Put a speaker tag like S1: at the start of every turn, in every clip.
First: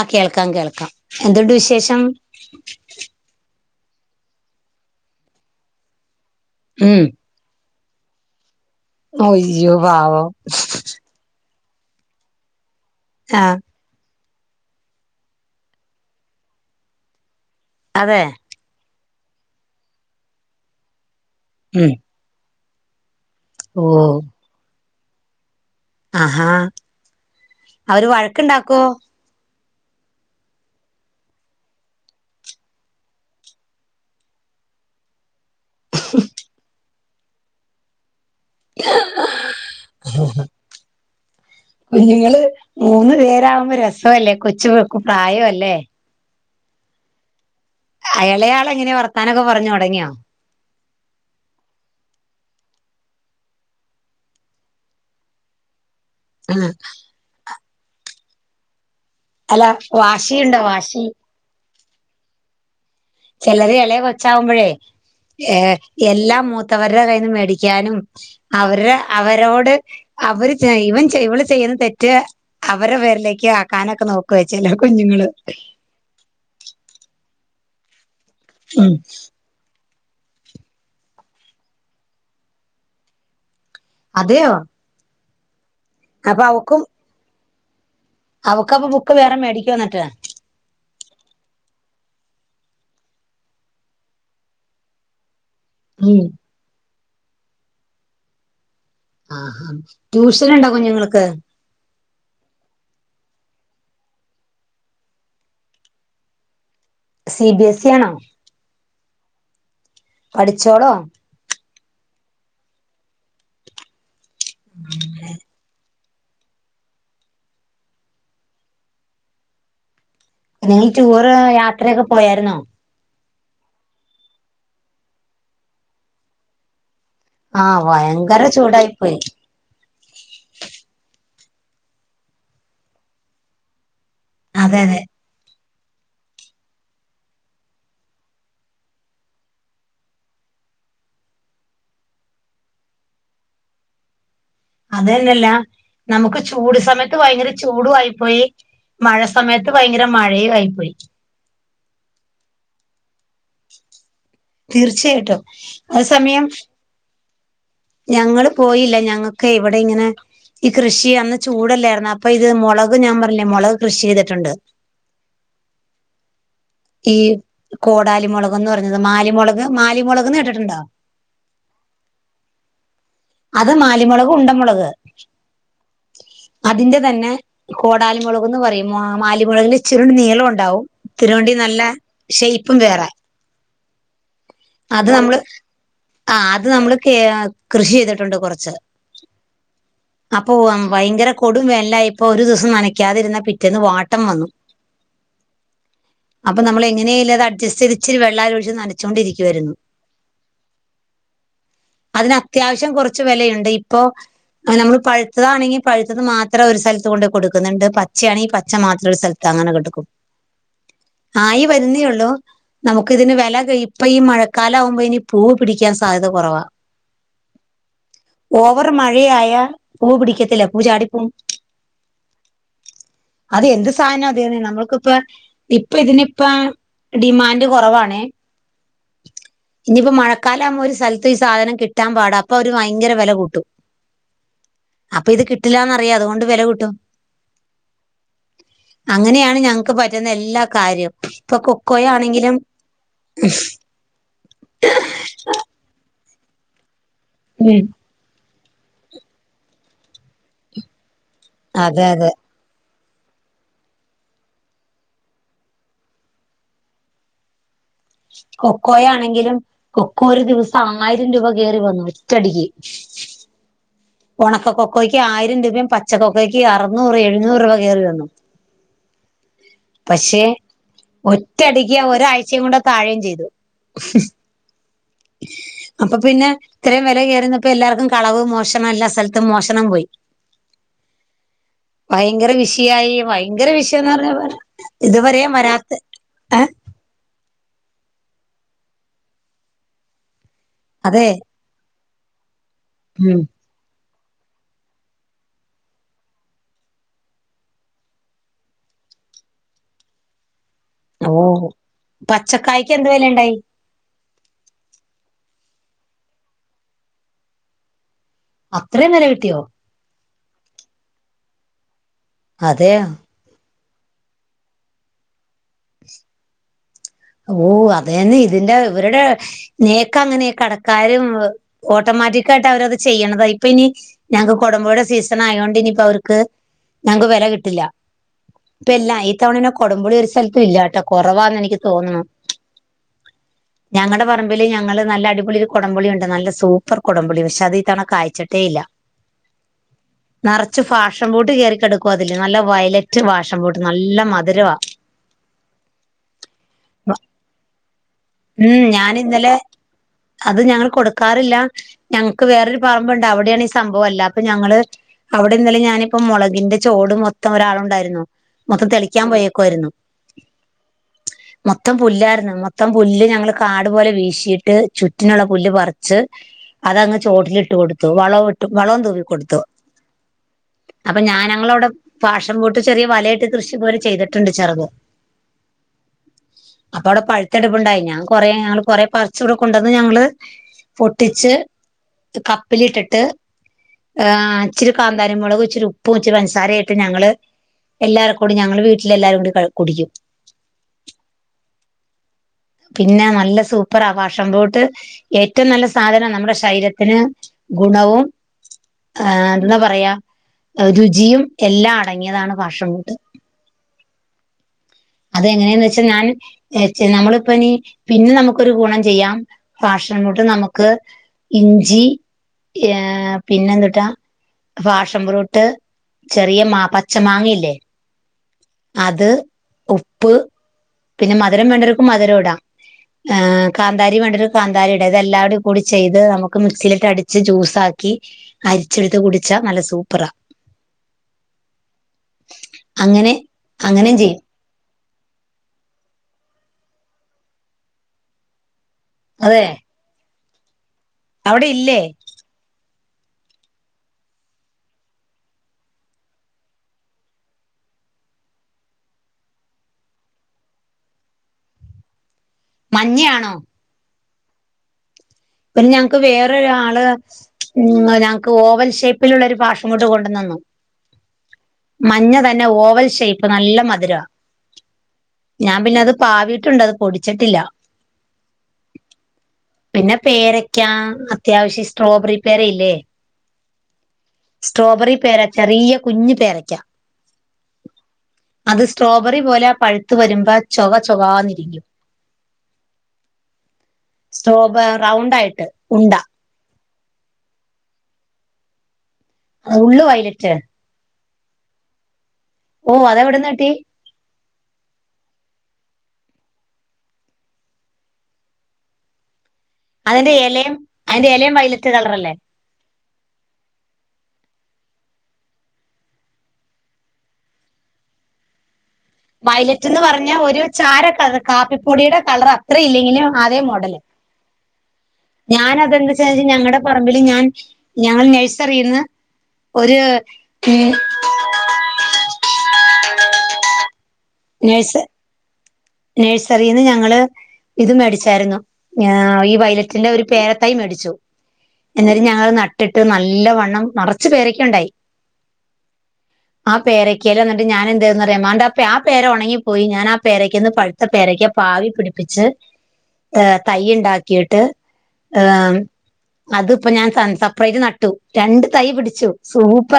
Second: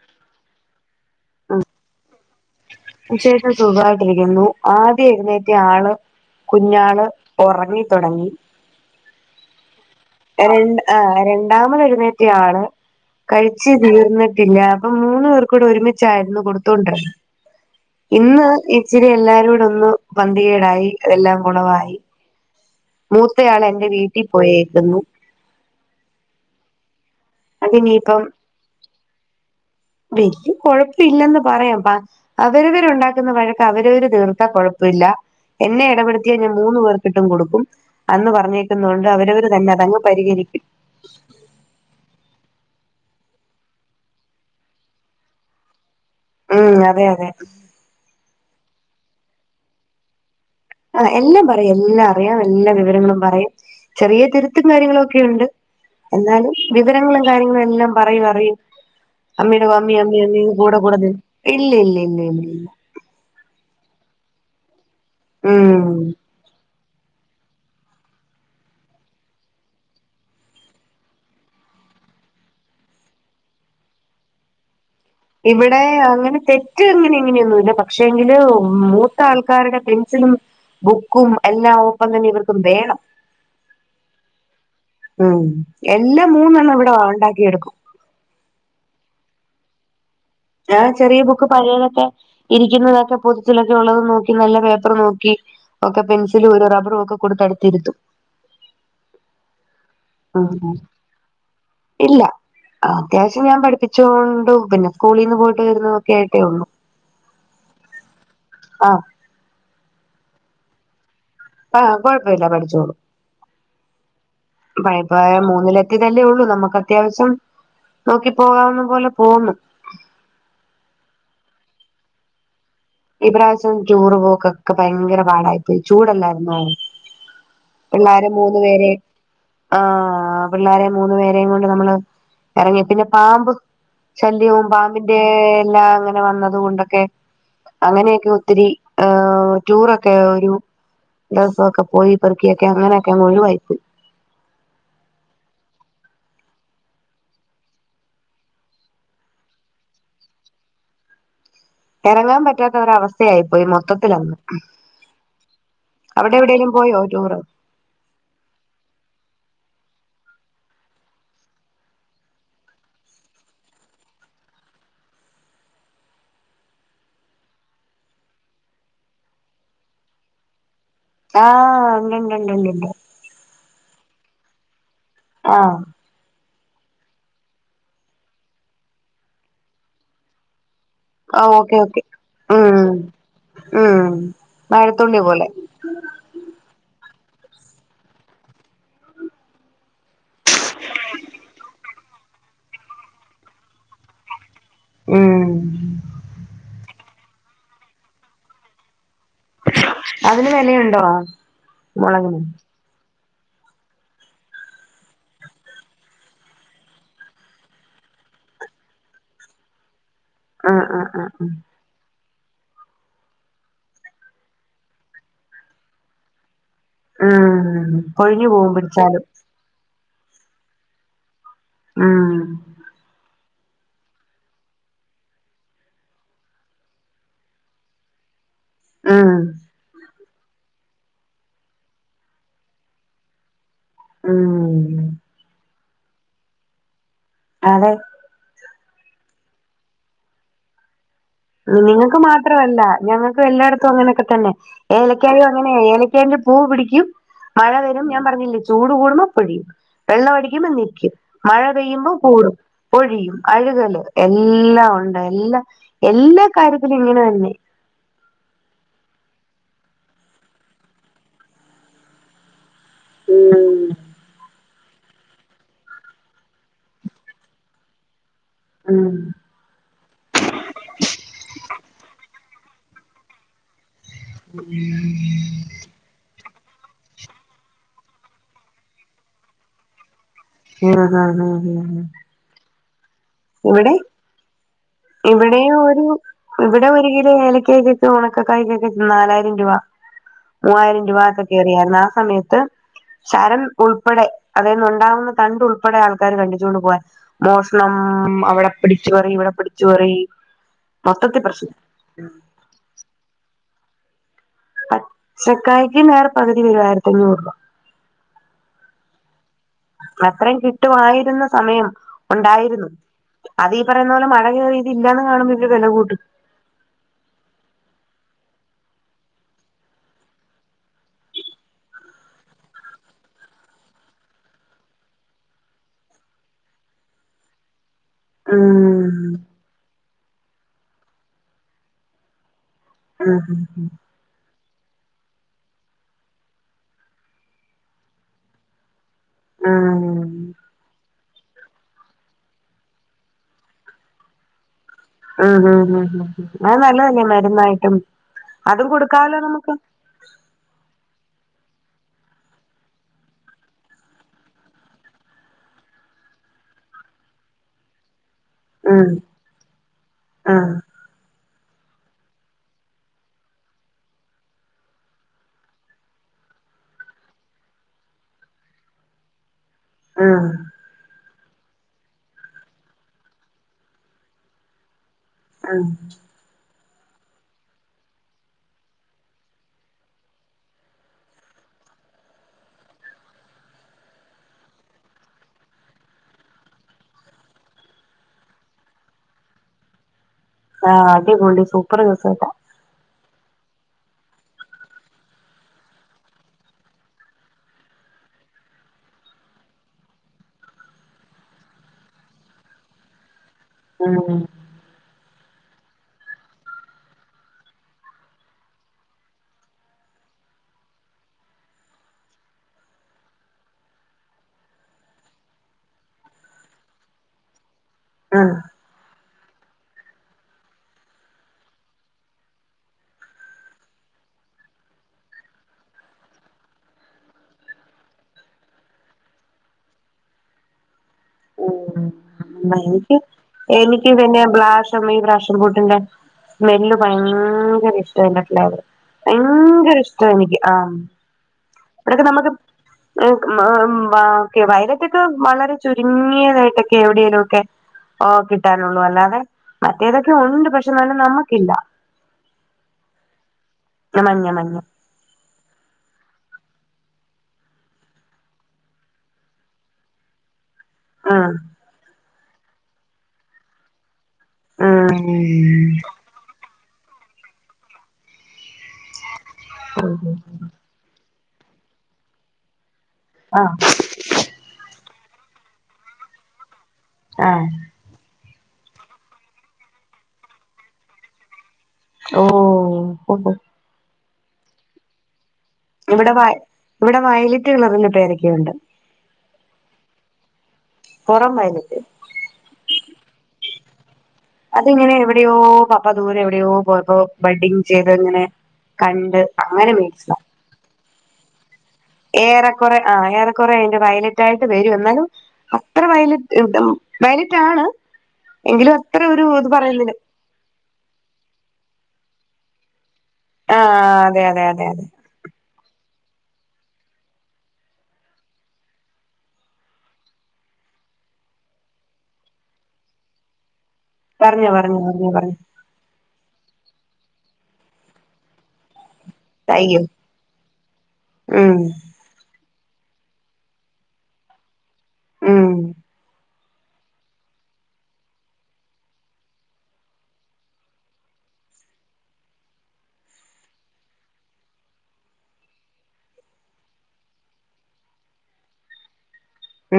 S1: ആഹ് കേൾക്കാം കേൾക്കാം എന്തുണ്ട് വിശേഷം
S2: വിശേഷം സുഖായിട്ടിരിക്കുന്നു ആദ്യം എഴുന്നേറ്റയാള്
S1: ഉം
S2: കുഞ്ഞാള് ഒറങ്ങി തുടങ്ങി
S1: അയ്യോ പാവം
S2: ആ രണ്ടാമതെഴുന്നേറ്റയാള്
S1: ആഹ്
S2: കഴിച്ച തീർന്നിട്ടില്ല അപ്പം മൂന്ന് പേർക്കുടെ ഒരുമിച്ചായിരുന്നു കൊടുത്തോണ്ടിരുന്നത്
S1: അതെ
S2: ഇന്ന് ഇച്ചിരി എല്ലാരൂടൊന്ന് പന്തികേടായി അതെല്ലാം
S1: ഉം
S2: കുളവായി
S1: ഓ
S2: മൂത്തയാളെന്റെ വീട്ടി പോയേക്കുന്നു
S1: ആഹാ അവര്
S2: അതിനിയിപ്പം
S1: വഴക്കുണ്ടാക്കോ
S2: വല്ല്യ കൊഴപ്പില്ലെന്ന് പറയാം പ അവരവരുണ്ടാക്കുന്ന വഴക്ക് അവരവര് തീർത്താ കൊഴപ്പില്ല എന്നെ എടപെടുത്തിയാ ഞാൻ മൂന്ന് പേർക്കിട്ടും കൊടുക്കും അന്ന് പറഞ്ഞ ക്കുന്നോണ്ട് അവരവര് തന്നെ അതങ്ങ് പരിഹരിക്കും
S1: കുഞ്ഞുങ്ങള് മൂന്ന് പേരാവുമ്പോ രസവല്ലേ കൊച്ചു പ്രായവല്ലേ
S2: ഉം അതെയതെ
S1: ആഹ് ഇളയാളെങ്ങനെയാ വർത്താനൊക്കെ പറഞ്ഞ് തൊടങ്ങിയോ
S2: ആ എല്ലാം പറയും എല്ലാം അറിയാം എല്ലാ വിവരങ്ങളും പറയും ചെറിയ തിരുത്തും കാര്യങ്ങളും ഒക്കെയുണ്ട് എന്നാലും
S1: ആഹ്
S2: വിവരങ്ങളും കാര്യങ്ങളും എല്ലാം പറയും അറിയും
S1: അല്ല
S2: അമ്മിയുടെ അമ്മി അമ്മി അമ്മി
S1: വാശിയുണ്ടോ
S2: കൂടെ കൂട
S1: വാശി
S2: ഇല്ലയില്ലയില്ലയില്ലയില്ല
S1: ചെലര് ഇളയ കൊച്ചാവുമ്പഴേ ഏഹ്
S2: ഉം
S1: എല്ലാം മൂത്തവരുടെ കയ്യിന്ന് മേടിക്കാനും അവര്ടെ അവരോട് അവര് ഇവൻ ഇവള് ചെയ്യുന്ന തെറ്റ് അവര്ടെ പേരിലേക്ക് ആക്കാനൊക്കെ നോക്കെ ചെലെ കുഞ്ഞുങ്ങള്
S2: ഇവിടെ അങ്ങനെ തെറ്റ് അങ്ങനിങ്ങനെയൊന്നുല്ല പക്ഷെ എങ്കില്
S1: ഉം
S2: മൂത്താൾ ത്തവരുടെ പെൻസിലും ബുക്കും എല്ലാം ഒപ്പം തന്നെ ഇവർക്കും വേണം
S1: അതെയോ
S2: ഉം എല്ലാം
S1: അപ്പൊ
S2: മൂന്നെണ്ണം
S1: അവക്കും
S2: ഇവിടെ ഉണ്ടാക്കി എടുക്കും
S1: അവക്കപ്പൊ ബുക്ക് വേറെ മേടിക്കുവൊ എന്നിട്ട്
S2: ആഹ് ചെറിയ ബുക്ക് പഴയതൊക്കെ ഇരിക്കുന്നതൊക്കെ പൊതുച്ചിലൊക്കെയുള്ളത് നോക്കി നല്ല പേപ്പറ് നോക്കി ഒക്കെ
S1: ഉം
S2: പെൻസിലു ഒരു റബറും ഒക്കെ കൊടുത്ത് അടുത്തിരിത്തും
S1: ആഹ് ട്യൂഷനുണ്ടോ
S2: ഉം
S1: കുഞ്ഞുങ്ങൾക്ക്
S2: ഇല്ല അത്യാവശ്യം ഞാൻ പഠിപ്പിച്ചോണ്ടും പിന്നെ സ്കൂളീന്ന് പോയിട്ട് വരുന്നതൊക്കെയായിട്ടേയുള്ളു
S1: സി ബി എസി ആണോ
S2: ആഹ്
S1: പഠിച്ചോളോ?
S2: ആഹ് കൊഴപ്പല്ല പഠിച്ചോളും പയപ്പ മൂന്നിലെ ത്തീട്ടെല്ലേയൊള്ളൂ നമക്കത്യാവശ്യം നോക്കി പോവാവുന്ന പോലെ പോവുന്നു.
S1: നീ ടൂറ് യാത്രയൊക്കെ പോയാര്ന്നോ?
S2: ഇപ്രാവശ്യം ടൂറ് പോക്കൊക്കെ ഭയങ്കര പാടായി പ്പോയി. ചൂടല്ലായിരുന്നോ?
S1: ആഹ്
S2: പിള്ളാരെ
S1: ഭയങ്കര
S2: മൂന്ന് പേരേ
S1: ചൂടായി പോയി
S2: ആഹ് പിള്ളാരെ മൂന്ന് പേരേം കൊണ്ട് നമ്മള് എറങ്ങി പിന്നെ പാമ്പ് ശല്യവും
S1: അതെ അതെ
S2: പാമ്പിന്റെ എല്ലാ അങ്ങനെ വന്നത് കൊണ്ടൊക്കെ അങ്ങനെയെക്കെ ഒത്തിരി ഏഹ് ടൂറൊക്കെ ഒരു ദിവസൊക്കെ പോയി പെറ്ക്കിയെക്കെ ങ്ങനെയെക്കൊന്നൊഴിവായി പോയി.
S1: അതെന്നല്ല നമക്ക് ചൂട് സമയത്ത് ഭയങ്കര ചൂടുവായിപ്പോയി മഴ സമയത്ത് ഭയങ്കര മഴയുവായി പോയി.
S2: എറങ്ങാമ്പറ്റാത്തൊരവസ്ഥയായിപ്പോയി മൊത്തത്തിലങ്.
S1: തീർച്ചയായിട്ടും അ സമയം
S2: എവിടേലും പോയോ ടൂറ്
S1: ഞങ്ങള് പോയില്ല ഞങ്ങക്ക് ഇവടെ ഇങ്ങനെ ഈ കൃഷി അന്ന് ചൂടല്ലായിര്ന്നോ അപ്പൊ ഇത് മൊളക് ഞാം പർഞ്ഞില്ലേ മൊളക് കൃഷി ചെയ്ത്ട്ട്ണ്ട്. ഈ കോടാലി മൊളകൊന്ന് പർഞ്ഞത് മാലിമൊളക് മാലിമൊളകെന്ന് കേട്ട്ട്ട്ണ്ടാ?
S2: ആഹ് ഇണ്ട് ണ്ട് ണ്ട് ണ്ട് ണ്ട്.
S1: അത് മാലിമൊളക് ഉണ്ടമൊളക്.
S2: ആഹ്
S1: അതിന്റെ തന്നെ കോടാലിമൊളകുന്ന് പറയും മാ മാലിമൊളകിൻ്റെ ഇച്ചിരൂടിം നീളുണ്ടാവും.
S2: ആഹ്
S1: ത്തിരോണ്ടി
S2: ഓക്കെ
S1: നല്ല
S2: ഓക്കെ
S1: ഷെയ്പ്പും
S2: ഉം
S1: വേറെ.
S2: ഉം
S1: അത്
S2: വാഴത്തുള്ളി
S1: നമ്മള്
S2: പോലെ
S1: ആഹ് അത് നമ്മള് കേ കൃഷി ചെയ്തിട്ടുണ്ട് കൊറച്ച്. അപ്പൊ വം വയങ്കര കൊടും വേൻലായപ്പൊ ഒരു ദൊവസം നനയ്ക്കാതിരുന്ന പിറ്റേന്ന് വാട്ടം വന്നു.
S2: ഉം
S1: അപ്പൊ നമ്മളെങ്ങനെല്ലത് അഡ്ജസ്റ്റെയ്‌ത് ഇച്ചിരി വെള്ളാ ഒഴിച്ച് നനച്ചോകൊണ്ടിരി
S2: അതിന് വെലയുണ്ടോ മൊളകിന്?
S1: ഷം കൊറച്ച് വെലയുണ്ട്. ഇപ്പോ അഹ് നമ്മള് പഴ്ത്തതാണെങ്കി പഴ്ത്തത് മാത്രം ഒരു സ്ഥൽത്ത് കൊണ്ട് കൊടുക്ക്ന്ന്ണ്ട് പച്ച്യാണെങ്കി പച്ച മാത്രൊര് സ്ഥൽ തങ്ങനെ കൊട്ക്കും.
S2: ആഹ് ആഹ് ആഹ് ആഹ്
S1: ആയി വെര്ന്നേള്ളൂ നമുക്കിതിന് വെല ക്ക് ഇപ്പ ഈ മഴക്കാലാവുമ്പോ ഇനി പൂ പിടിക്കാൻ സാധ്യത കൊറവാ.
S2: ഉം കൊഴിഞ്ഞു പോവും
S1: ഓവർ
S2: പിടിച്ചാലും
S1: മഴയായ പൂ പിടിക്കത്തില്ല പൂ ചാടിപ്പോവും.
S2: ആഹ്
S1: അത് എന്ത് സാനാതെന്നെ നമ്മൾക്കിപ്പ ഇപ്പ തിനിപ്പ ഡിമാൻഡ് കൊറവാണെ
S2: ഉം
S1: ഇനിയിപ്പോ മഴക്കാലാവുമ്പോ ഒരു സ്ഥൽത്ത് ഈ സാധനം കിട്ടാൻ പാട അപ്പ വര് വയങ്കര വെല കൂട്ടും.
S2: ഉം
S1: അപ്പ ഇത് കിട്ടില്ലാന്നറിയാം അത്കൊണ്ട് വെല കൂട്ടും.
S2: അതെ
S1: അങ്ങനെണ് ഞങ്ങക്ക് പറ്റ്ന്ന എല്ലാ കാര്യും.
S2: ഉം നിങ്ങക്ക് മാത്രവല്ല ഞങ്ങ എല്ലായിടത്തും അങ്ങനെക്കെ തെന്നെ ഏലക്കായിം അങ്ങനെ ഏലക്കായ്ന്റെ പൂ പിടിക്കും മഴ
S1: ഉം
S2: വരും ഞാൻ പറഞ്ഞില്ലേ ചൂട് കൂടുമ്പോ പൊഴിയും വെള്ളം അടിക്കുമ്പോ നിക്കും മഴ
S1: അതെ
S2: പെയ്യുമ്പോ
S1: അതെ
S2: കൂടും പൊഴിയും അഴുകല് എല്ലാം ഒണ്ട് എല്ലാം എല്ലാ കാര്യത്തിലും ഇങ്ങനെ തന്നെ
S1: കൊക്കോ ആണെങ്കിലും കൊക്കോ ഒരു ദിവസം ആയിരം രൂപ കേറി വന്നു ഒറ്റടിക്ക്
S2: ഉം
S1: ഒണക്കക്കൊക്കോയ്ക്ക് ആയിരം രൂപയും പച്ചക്കൊക്കോയ്ക്ക് അറുന്നൂറ് എഴുന്നൂറ് രൂപ കേറി വന്നു
S2: ആഹ്
S1: പക്ഷെ ഒറ്റടിക്ക് ഒരാഴ്ചയുംകൂടെ താഴെയും ചെയ്തു
S2: ഉം
S1: അപ്പൊ പിന്നെ ഇത്രയും വെല കേറിന്നപ്പോ എല്ലാർക്കും കളവ് മോഷണം എല്ലാ സ്ഥലത്തും മോഷണം പോയി
S2: ആഹ് ഹാ ഹാ ഹാ ഹാ
S1: ഭയങ്കര വിഷയായി ഭയങ്കര വിഷയന്ന് പറഞ്ഞ പോര
S2: ഇവിടെ ഒരു ഇവിടെ ഒര് കിലോ ഏലക്കായ്ക്ക ഉണക്കക്കായ്ക്കൊക്കെ നാലായിരം രൂപ മൂവായിരം രൂപ
S1: അതെ
S2: ഒക്കെ കേറിയായിരുന്നു ആ സമയത്ത്
S1: ഉം
S2: ശാരം ഉൾപ്പെടെ അതീന്ന് ഉണ്ടാവുന്ന തണ്ട് ഉൾപ്പെടെ ആൾക്കാര് കണ്ടിച്ചുകൊണ്ട് പോകാൻ മോഷണം അവിടെ പിടിച്ച്പറി ഇവിടെ പിടിച്ച്പറി
S1: ഓ പച്ചക്കായ്ക്ക് എന്തു വിലണ്ടായി
S2: പച്ചക്കായ്ക്ക് നേർ പകുതി വില ആയിരത്തി അഞ്ഞൂറ് രൂപ
S1: അത്രയും വില കിട്ടിയോ
S2: അത്രയും കിട്ടുമായിരുന്ന സമയം ഒണ്ടായിരുന്നു
S1: അതെയ
S2: അതീ പറയുന്ന പോലെ മഴയീതിരെയില്ലയന്ന് കാണുമ്പോ ഇവര് വില കൂട്ടി
S1: ഓ അതന്നെ ഇതിന്റെ ഇവരുടെ നേക്കങ്ങനെ കടക്കാരും ഓട്ടോമാറ്റിക്കായിട്ട് അവരത് ചെയ്യണതാ ഇപ്പ ഇനി ഞങ്ങക്ക് കോടമ്പോ യുടെ സീസൺ ആയോണ്ട് ഇനിയിപ്പോ അവർക്ക് ഞങ്ങക്ക് വെല കിട്ടില്ല
S2: ആഹ്
S1: ഇല്ല ഈ തവണേന്നെ കൊടമ്പുളി ഒരു സ്ഥലത്തും ഇല്ലാട്ടോ കൊറവാന്നെനിക്ക് തോന്നുണു
S2: ആഹ് ഹാ ഹാ
S1: ഞങ്ങളുടെ പറമ്പില് ഞങ്ങള് നല്ല അടിപൊളി ഒരു കോടമ്പൊളിയുണ്ട് നല്ല സൂപ്പർ കൊടമ്പുളി പക്ഷെ അത് ഇത്തവണ കായ്ച്ചിട്ടേ ഇല്ല
S2: ഉം
S1: നറച്ച് ഫാഷം ഫ്രൂട്ട് കയറിക്കെട ക്കുവാ അതില് നല്ല വയലറ്റ് വാഷം ഫ്രൂട്ട് നല്ല മധുരവാ
S2: ഉം ഉം ഉ അത് നല്ലതല്ലേ മരുന്നായിട്ടും
S1: ഉം
S2: അതും
S1: ഞാൻ
S2: കൊടുക്കാലോ
S1: ഇന്നലെ
S2: നമുക്ക്
S1: അത് ഞങ്ങള് കൊടുക്കാറില്ല ഞങ്ങക്ക് വേറൊരു പറമ്പുണ്ട് അവിടെയാണ് ഈ സംഭവ എല്ലാ അപ്പൊ ഞങ്ങള് അവിടിന്നലെ ഞാനിപ്പോ മൊളകിന്റെ ചോട് മൊത്തം ഒരാളുണ്ടാരുന്നു മൊത്തം തെളിക്കാൻ പോയേക്കുവാരുന്നു
S2: ആഹ്
S1: മൊത്തം പുല്ലായിരുന്നു മൊത്തം പുല്ല് ഞങ്ങള് കാടു പോലെ വീശീയിട്ട് ചുറ്റിനുള്ള പുല്ല് പറിച്ച് അതങ്ങ് ചോട്ടിലിട്ട് കൊടുത്തു വളം ഇട്ടു വളം തൂവിക്കൊടുത്തു
S2: ആഹ്
S1: അപ്പൊ ഞാൻ ഞങ്ങളവിടെ പാഷം പൂട്ട് ചെറിയ വലയിട്ട് കൃഷി പോലെ ചെയ്തിട്ടുണ്ട് ചെറുത്
S2: ആഹ്
S1: അപ്പ അവിടെ പഴുത്തെടുപ്പുണ്ടായി ഞാൻ കൊറെ ഞങ്ങള് കൊറേ പറിച്ച് ഇവിടെ കൊണ്ടെന്ന് ഞങ്ങള് പൊട്ടിച്ച് ഇത് കപ്പിലിട്ടിട്ട് ആ ഇച്ചിരി കാന്താരി മുളകും ഇച്ചിരി ഉപ്പും ഇച്ചിരി പഞ്ചസാരയിട്ട് ഞങ്ങള് എല്ലാര് കൂടി ഞങ്ങൾ വീട്ടിലെല്ലാരും കൂടി ക കുടിക്കും
S2: ആ അടിപൊളി സൂപ്പർ ദെസേട്ടാ
S1: പിന്നെ നല്ല സൂപ്പറാ ഭാഷംബൂട്ട് ഏറ്റവും നല്ല സാധനാ നമ്മുടെ ശരീരത്തിന് ഗുണവും ഏ ന്താപറയാ രുചിയും എല്ലാം അടങ്ങിയതാണ് ഭാഷംബൂട്ട്
S2: ആ
S1: അതെങ്ങനെന്ന് വെച്ചാൽ ഞാൻ [unintelligible] നമ്മള് പ്പനി പിന്നെ നമുക്കൊരു ഗുണം ചെയ്യാം ഭാഷംബൂട്ട്നമുക്ക് ഇഞ്ചി ഏ പിന്നെന്തുട്ടാ ഫാഷംബ്രൂട്ട് ചെറിയ മാ പച്ച മാങ്ങല്ലേ
S2: ആ
S1: അത് ഉപ്പ് പിന്നെ മധുരം വേണ്ടര്ക്കു മധുരൊടാം ഏ കാന്താരി വേണ്ടര്ക് കാന്താരിടാം ഇതെല്ലാടെ കൂടി ചെയ്ത് നമുക്ക് മിക്സിയിലിട്ട് അടിച്ച് ജ്യൂസാക്കി അരിച്ചെടുത്ത് കുടിച്ചാ നല്ല സൂപ്പറാ
S2: ഓ [unintelligible]
S1: അങ്ങനെ
S2: എനിക്ക്
S1: അങ്ങനെയും ചെയ്യും
S2: ഇതെന്നെ ബ്ലാഷ് ടെമി ബ്രാഷൻപൂട്ടിന്റെ സ്മെല്ല് ഭയങ്കര ഇഷ്ടായിൻ്റെ ഫ്ലേവർ
S1: അതെ
S2: ഭയങ്കര ഇഷ്ട നിക്ക് ആ
S1: അവിടെ ഇല്ലേ
S2: ന്നട്ട് നമക്ക് [unintelligible] വൈരക്കെട്ടൊ വളരെ ചുര് തിങ്ങിയതായിട്ടൊക്കെ എവിടെലൊക്കെ ഓ കിട്ടാനൊള്ളൂ അല്ലാതെ മറ്റേതൊക്കെ ഉണ്ട് പക്ഷെ നല്ല് നമുക്കില്ല
S1: മഞ്ഞയാണോ
S2: മഞ്ഞ മഞ്ഞ
S1: പിന് ഞങ്ങൾക്ക് വേറൊരാള് മ് ഞങ്ങക്ക് ഓവൽ ഷേപ്പിലുള്ള ഒരു ഭാഷബൂട്ട് കൊണ്ട്തന്നു
S2: ഉം
S1: മഞ്ഞ തന്നെ ഓവൽ ഷേപ്പ് നല്ല മധുരാ ഞാൻ പിന്നെ അത് പാവിട്ടുണ്ട് അത് പൊടിച്ചിട്ടില്ല
S2: [inaudible]
S1: ക്യാ അത്യാവിശ്യ സ്ട്രോബെറി പെരയില്ലേ
S2: ആ
S1: സ്ട്രോബെറി പേര ചെറിയ കുഞ്ഞ് പേരക്കൃ
S2: ആ
S1: അത് സ്ട്രോബെറി പോലെ പഴുത്ത് വെരുമ്പോ ചൊക ചൊകാന്നിരിക്കും
S2: ഓ ഹൊ ഹൊ
S1: സ്റ്റോബ റൗണ്ടായിട്ട്
S2: ഇവിടെ വയ് ഇവിടെ വയ്ലറ്റ് നിറഞ്ഞ പേരെക്കെയുണ്ട്
S1: ഉള്ള് വയലറ്റ്
S2: പൊറം വയിലറ്റ്
S1: ഓ അതെവിടെന്നട്ടി
S2: അതിങ്ങനെ എവിടെയോ പപ്പ ദൂരെ വിടെയോ പോയപ്പോ ബെഡ്ഡിങ് ചെയ്തത് ങ്ങനെ കണ്ട് അങ്ങനെ
S1: അതിന്റെ
S2: മേടിച്ചതാ
S1: എലയും അയിന്റെ എലയും വൈലറ്റ് കളറല്ലേ
S2: ഏറെക്കൊറെ ആ ഏറെക്കൊറെ അയിൻ്റെ വൈലറ്റായിട്ട് വെരും എന്നാലും അത്ര വയലറ്റ് [unintelligible] വയലറ്റാണ് എങ്കിലും അത്ര ഒരു ഇത്
S1: വയലറ്റ് എന്ന്
S2: പറയ്ല്
S1: പറഞ്ഞ ഒരു ചാര കളർ കാപ്പിപ്പൊടിയുടെ കളർ അത്ര ഇല്ലെങ്കിലും ആതേ മോഡല്
S2: ആഹ് അതെ അതെ അതെ അതെ
S1: ഞാനതെന്താച്ചച ഞങ്ങള്ടെ പറമ്പിൽ ഞാൻ ഞങ്ങൾ നേഴ്സറീന്ന് ഒര്
S2: പറഞ്ഞോ പറഞ്ഞോ പറഞ്ഞോ പറഞ്ഞോ
S1: നേഴ്സറിന്ന് ഞങ്ങള് ഇത് മേടിച്ചായിരുന്നു ഏഹ് ഈ
S2: അയ്യോ
S1: വൈലറ്റിന്റെ ഒരു പേരതൈ മേടിച്ചു
S2: ഉം
S1: എന്നി ട്ട് ഞങ്ങൾ നട്ടിട്ട് നല്ല വണ്ണം നിറച്ച് പേരക്കയുണ്ടായി
S2: ഉം
S1: ആ പേരക്കേല് എന്നിട്ട് ഞാൻ എന്ത്‌ ചെയ്തെന്ന് അറിയാമോ എന്നിട്ട് ആ ആ പേര ഉണങ്ങിപ്പോയി ഞാൻ ആ പേരക്കേന്ന് പഴുത്ത പേരക്ക പാവി പിടിപ്പിച്ച് ആഹ് തൈ ഉണ്ടാക്കിയിട്ട് ഏഹ് അതും ഇപ്പ ഞാൻ സപ്പറൈറ്റ് നട്ടു രണ്ട് തൈ പിടിച്ചു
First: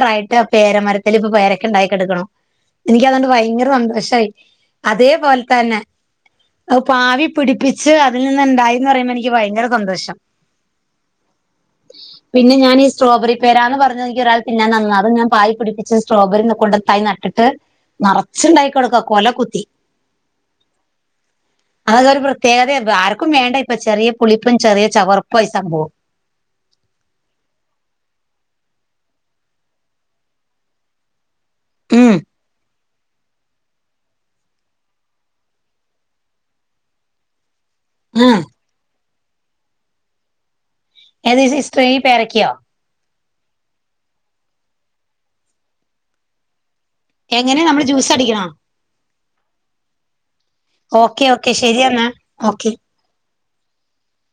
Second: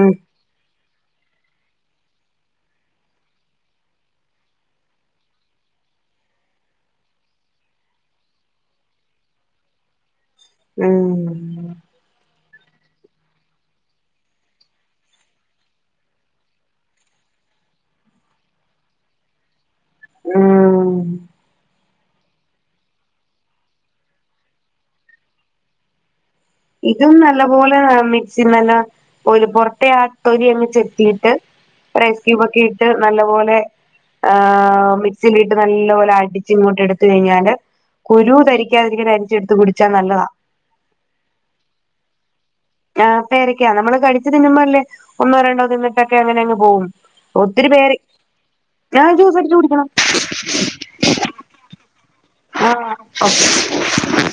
S2: ഉം
S1: ആ പേരമരത്തി ഇപ്പൊ പേരക്കെ ഉണ്ടായി കെടക്കണു എനിക്ക് അതുകൊണ്ട് ഭയങ്കര സന്തോ പക്ഷെ അതേപോലെ തന്നെ പാവി പിടിപ്പിച്ച് അതിൽ നിന്ന് ഉണ്ടായിന്ന് പറയുമ്പോൾ എനിക്ക് ഭയങ്കര സന്തോഷം
S2: ഉം
S1: പിന്നെ ഞാൻ ഈ സ്ട്രോബറി പേരാന്ന് പറഞ്ഞത് എനിക്ക് ഒരാൾ തിന്നാൻ തന്നതാ അത് ഞാൻ പാവി പിടിപ്പിച്ച് സ്ട്രോബറിന്ന് കൊണ്ട് തൈ ന ട്ടിട്ട് നിറച്ചുണ്ടായിക്ക്ണ് കൊ കൊല കുത്തി
S2: ആഹ്
S1: അതൊരു പ്രത്യേകതയാ ആർക്കും വേണ്ട ഇപ്പം ചെറിയ പുളിപ്പും ചെറിയ ചവർപ്പുവാ ഈ സംഭവം
S2: ഇതും നല്ല പോലെ മിക്സി [unintelligible] പൊറത്തെ ആ തൊലി അങ്ങ് ചെത്തിയിട്ട് ഒരു
S1: ഉം
S2: ഐസ് ക്യൂബ് ഒക്കെ ഇട്ട് നല്ല പോലെ ആ മിക്സിയിലിട്ട് നല്ലപോലെ അടിച്ച് ഇങ്ങോട്ട് എടുത്ത് കഴിഞ്ഞാല് കുരു
S1: ആഹ്
S2: കടി ക്കാതിരിക്കാൻ അരിച്ചെടുത്ത് കുടിച്ചാൽ നല്ലതാ
S1: ഏത് സിസ്റ്ററേ ഈ പേരക്കയോ?
S2: ആ പേരക്കാ നമ്മള് കടിച്ച് തിന്നുമ്മോ അല്ലേ ഒന്നോ രണ്ടോ തിന്നിട്ടൊക്കെ അങ്ങനെ അങ്ങ് പോവും
S1: എങ്ങനെ
S2: ഒത്തിരി
S1: നമ്മള്
S2: പേര്
S1: ജ്യൂസ് അടിക്കണോ
S2: ഞാൻ ജ്യൂസ് അടിച്ചു കുടിക്കണം
S1: ഓക്കേ ഓക്കെ ശരിയെന്നാ ഓക്കെ
S2: ഓഫേ